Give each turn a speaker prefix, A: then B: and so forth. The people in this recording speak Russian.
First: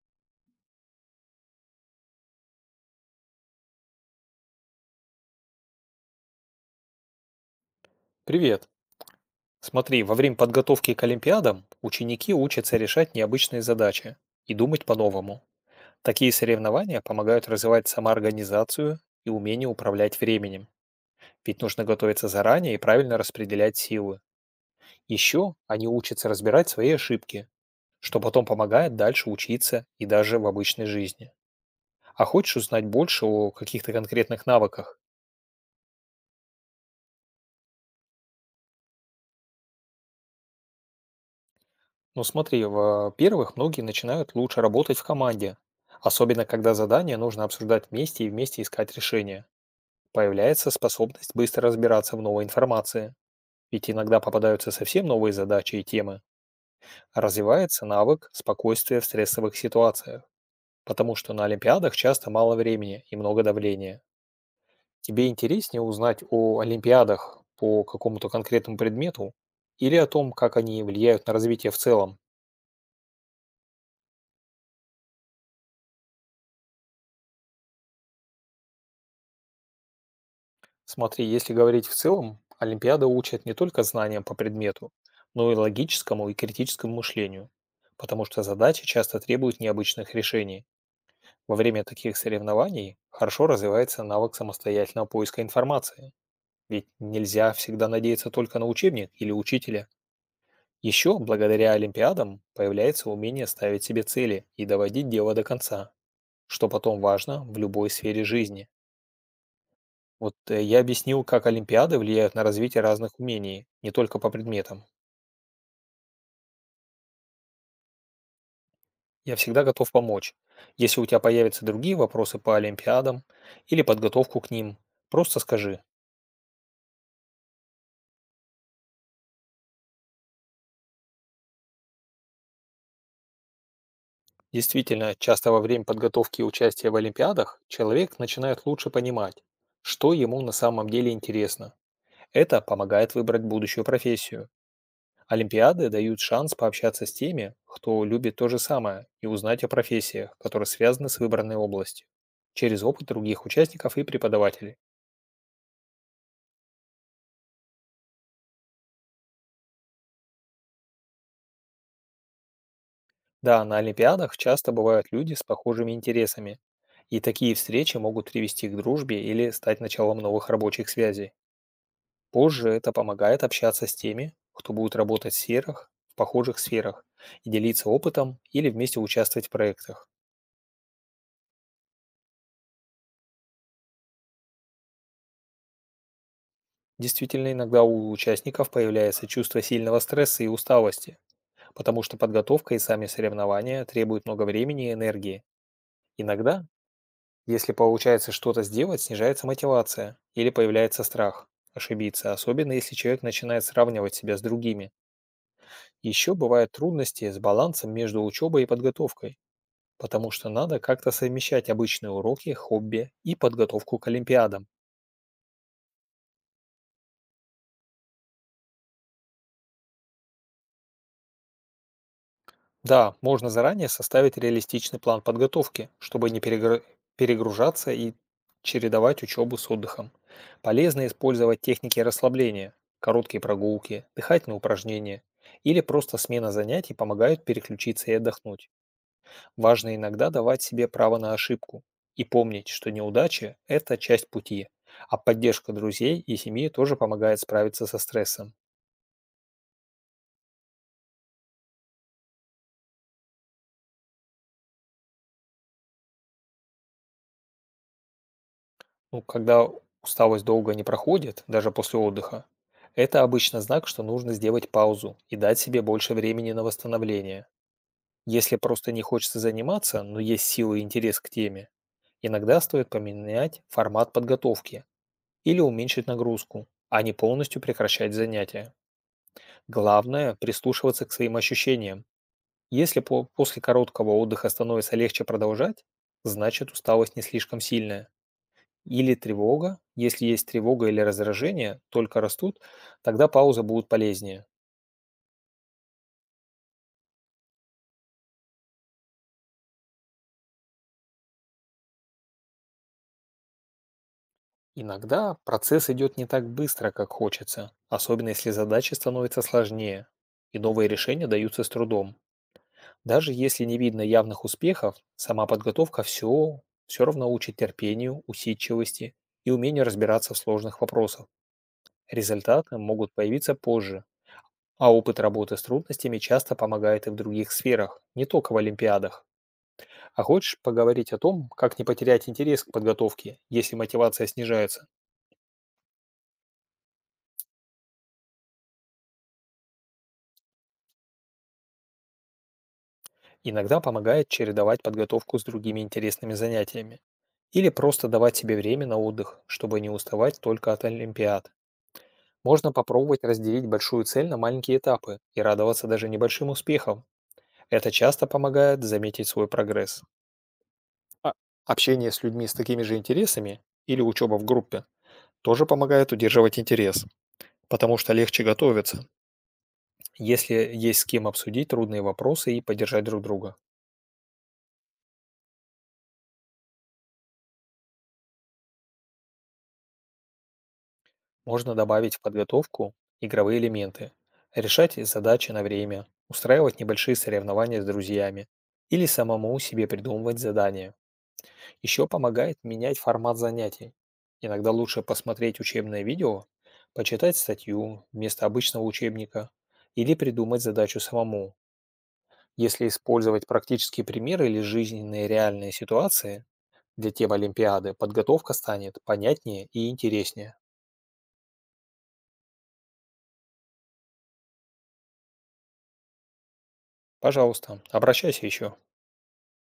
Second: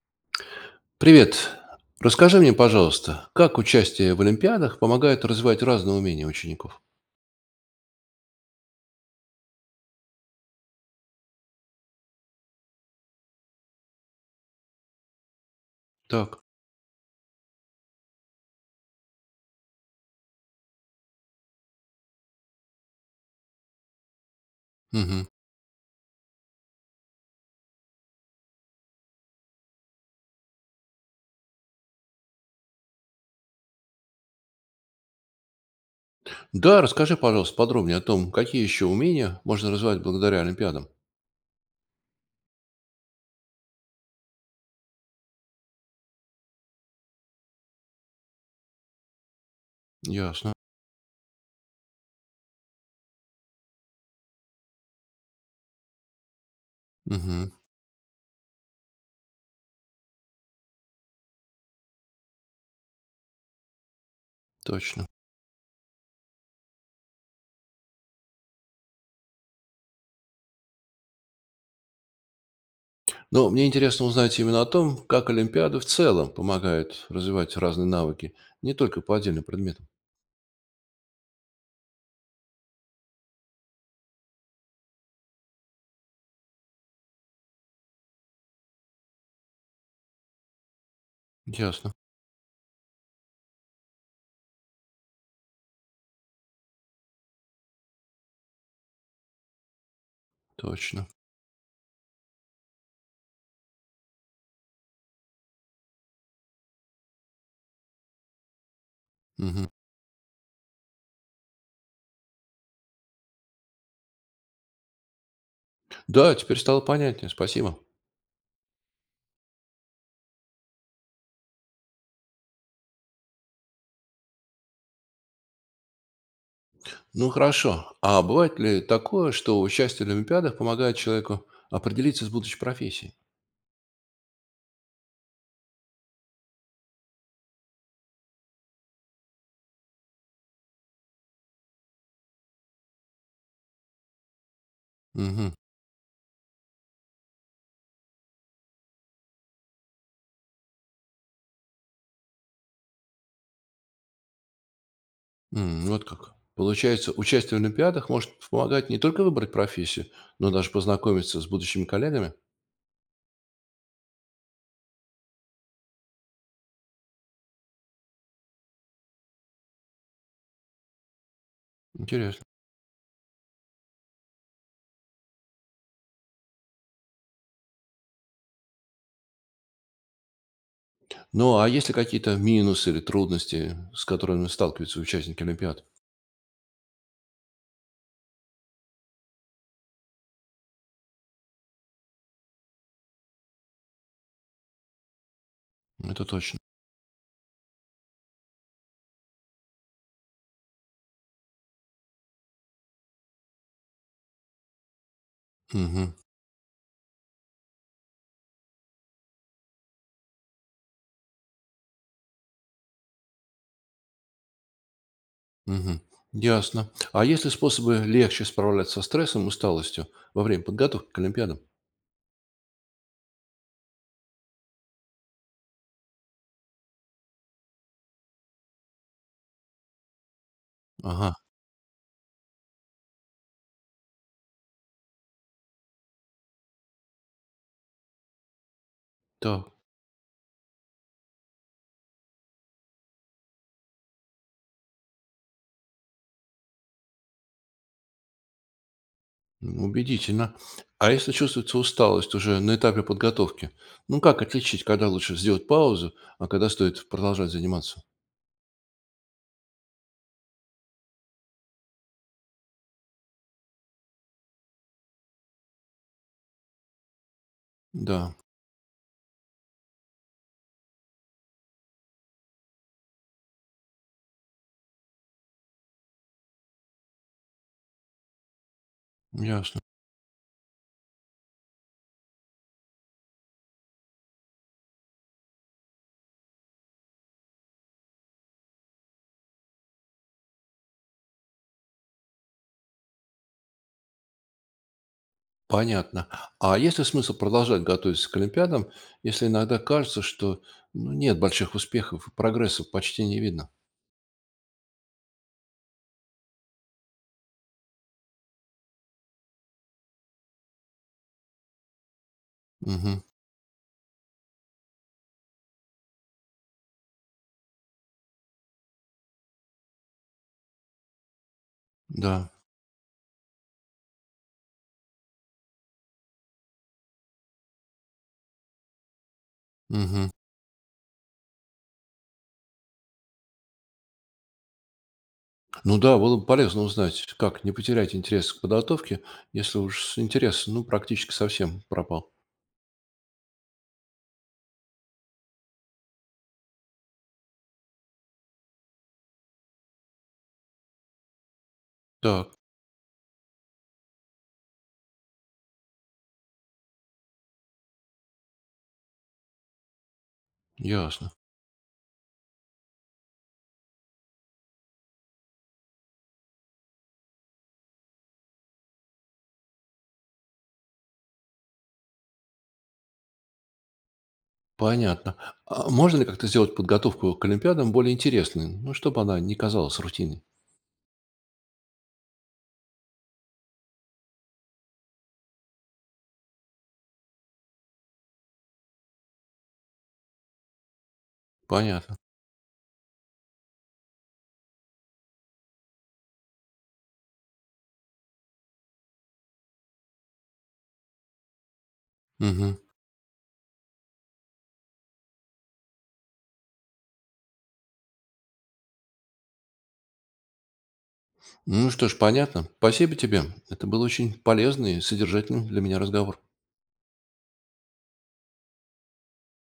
A: Привет. Расскажи мне, пожалуйста, как участие в олимпиадах помогает развивать разные умения учеников?
B: Привет. Смотри, во время подготовки к Олимпиадам ученики учатся решать необычные задачи и думать по-новому. Такие
A: Так.
B: соревнования помогают развивать самоорганизацию и умение управлять временем. Ведь нужно готовиться заранее и правильно распределять силы.
A: Мгм.
B: Еще они учатся разбирать свои ошибки, что потом помогает дальше учиться и даже в обычной жизни. А хочешь узнать больше о каких-то конкретных навыках?
A: Да, расскажи, пожалуйста, подробнее о том, какие еще умения можно развивать благодаря олимпиадам.
B: Ну смотри, во-первых, многие начинают лучше работать в команде, особенно когда задания нужно обсуждать вместе и вместе искать решения.
A: Ясно.
B: Появляется способность быстро разбираться в новой информации, ведь иногда попадаются совсем новые задачи и темы.
A: Мгм.
B: Развивается навык спокойствия в стрессовых ситуациях, потому что на Олимпиадах часто мало времени и много давления.
A: Точно.
B: Тебе интереснее узнать о Олимпиадах по какому-то конкретному предмету или о том, как они влияют на развитие в целом?
A: Но мне интересно узнать именно о том, как олимпиады в целом помогают развивать разные навыки, не только по отдельным предметам.
B: Смотри, если говорить в целом, Олимпиада учит не только знаниям по предмету, но и логическому и критическому мышлению, потому что задачи часто требуют необычных решений. Во время
A: Ясно.
B: таких соревнований хорошо развивается навык самостоятельного поиска информации, ведь нельзя всегда надеяться только на учебник или учителя.
A: Точно.
B: Еще благодаря Олимпиадам появляется умение ставить себе цели и доводить дело до конца, что потом важно в любой сфере жизни.
A: Мгм.
B: Я объяснил, как олимпиады влияют на развитие разных умений, не только по предметам.
A: Да, теперь стало понятнее. Спасибо.
B: Я всегда готов помочь. Если у тебя появятся другие вопросы по олимпиадам или подготовку к ним, просто скажи.
A: Ну хорошо. А бывает ли такое, что участие в Олимпиадах помогает человеку определиться с будущей профессией?
B: Действительно, часто во время подготовки и участия в олимпиадах человек начинает лучше понимать, что ему на самом деле интересно. Это помогает выбрать будущую профессию.
A: Мгм.
B: Олимпиады дают шанс пообщаться с теми, кто любит то же самое, и узнать о профессиях, которые связаны с выбранной областью, через опыт других участников и преподавателей.
A: М, вот как. Получается, участие в Олимпиадах может помогать не только выбрать профессию, но даже познакомиться с будущими коллегами?
B: Да, на Олимпиадах часто бывают люди с похожими интересами, и такие встречи могут привести к дружбе или стать началом новых рабочих связей.
A: Интересно.
B: Позже это помогает общаться с теми, кто будет работать в похожих сферах, и делиться опытом или вместе участвовать в проектах.
A: Ну, а есть ли какие-то минусы или трудности, с которыми сталкиваются участники Олимпиад?
B: Действительно, иногда у участников появляется чувство сильного стресса и усталости, потому что подготовка и сами соревнования требуют много времени и энергии.
A: Это точно.
B: Иногда, если получается что-то сделать, снижается мотивация или появляется страх ошибиться, особенно если человек начинает сравнивать себя с другими.
A: Мгм.
B: Еще бывают трудности с балансом между учебой и подготовкой, потому что надо как-то совмещать обычные уроки, хобби и подготовку к олимпиадам.
A: Мгм. Ясно. А есть ли способы легче справляться со стрессом и усталостью во время подготовки к Олимпиадам?
B: Да, можно заранее составить реалистичный план подготовки, чтобы не перегру- перегружаться и чередовать учебу с отдыхом. Полезно
A: Ага,
B: использовать техники расслабления, короткие прогулки, дыхательные упражнения или просто смена занятий помогают переключиться и отдохнуть.
A: так.
B: Важно иногда давать себе право на ошибку и помнить, что неудачи — это часть пути, а поддержка друзей и семьи тоже помогает справиться со стрессом.
A: Ну, убедительно. А если чувствуется усталость уже на этапе подготовки, ну как отличить, когда лучше сделать паузу, а когда стоит продолжать заниматься?
B: Ну, когда усталость долго не проходит, даже после отдыха, это обычно знак, что нужно сделать паузу и дать себе больше времени на восстановление.
A: Да,
B: Если просто не хочется заниматься, но есть силы и интерес к теме, иногда стоит поменять формат подготовки или уменьшить нагрузку, а не полностью прекращать занятия.
A: ясно.
B: Главное — прислушиваться к своим ощущениям. Если после короткого отдыха становится легче продолжать, значит усталость не слишком сильная. Или тревога. Если есть тревога или раздражение, только растут, тогда пауза будет полезнее.
A: Понятно. А есть ли смысл продолжать готовиться к Олимпиадам, если иногда кажется, что ну, нет больших успехов и прогресса почти не видно?
B: Иногда процесс идет не так быстро, как хочется, особенно если задачи становятся сложнее, и новые решения даются с трудом.
A: Угу,
B: Даже если не видно явных успехов, сама подготовка все равно учит терпению, усидчивости и умению разбираться в сложных вопросах.
A: да.
B: Результаты могут появиться позже, а опыт работы с трудностями часто помогает и в других сферах, не только в олимпиадах. А
A: Мгм.
B: хочешь поговорить о том, как не потерять интерес к подготовке, если мотивация снижается?
A: Ну да, было бы полезно узнать, как не потерять интерес к подготовке, если уж интерес, ну, практически совсем пропал.
B: Иногда помогает чередовать подготовку с другими интересными занятиями. Или просто давать себе время на отдых, чтобы не уставать только от олимпиад.
A: Так,
B: Можно попробовать разделить большую цель на маленькие этапы и радоваться даже небольшим успехам. Это часто помогает заметить свой прогресс.
A: ясно.
B: А общение с людьми с такими же интересами или учеба в группе тоже помогает удерживать интерес, потому что легче готовиться. Если есть с кем обсудить трудные вопросы и поддержать друг друга,
A: Понятно. А можно ли как-то сделать подготовку к Олимпиадам более интересной? Ну, чтобы она не казалась рутиной.
B: можно добавить в подготовку игровые элементы, решать задачи на время, устраивать небольшие соревнования с друзьями или самому себе придумывать задания. Еще
A: Понятно.
B: помогает менять формат занятий. Иногда лучше посмотреть учебное видео, почитать статью вместо обычного учебника или придумать задачу самому.
A: Мгм.
B: Если использовать практические примеры или жизненные реальные ситуации, где тема Олимпиады, подготовка станет понятнее и интереснее.
A: Ну что ж, понятно. Спасибо тебе. Это был очень полезный и содержательный для меня разговор.
B: Пожалуйста, обращайся еще.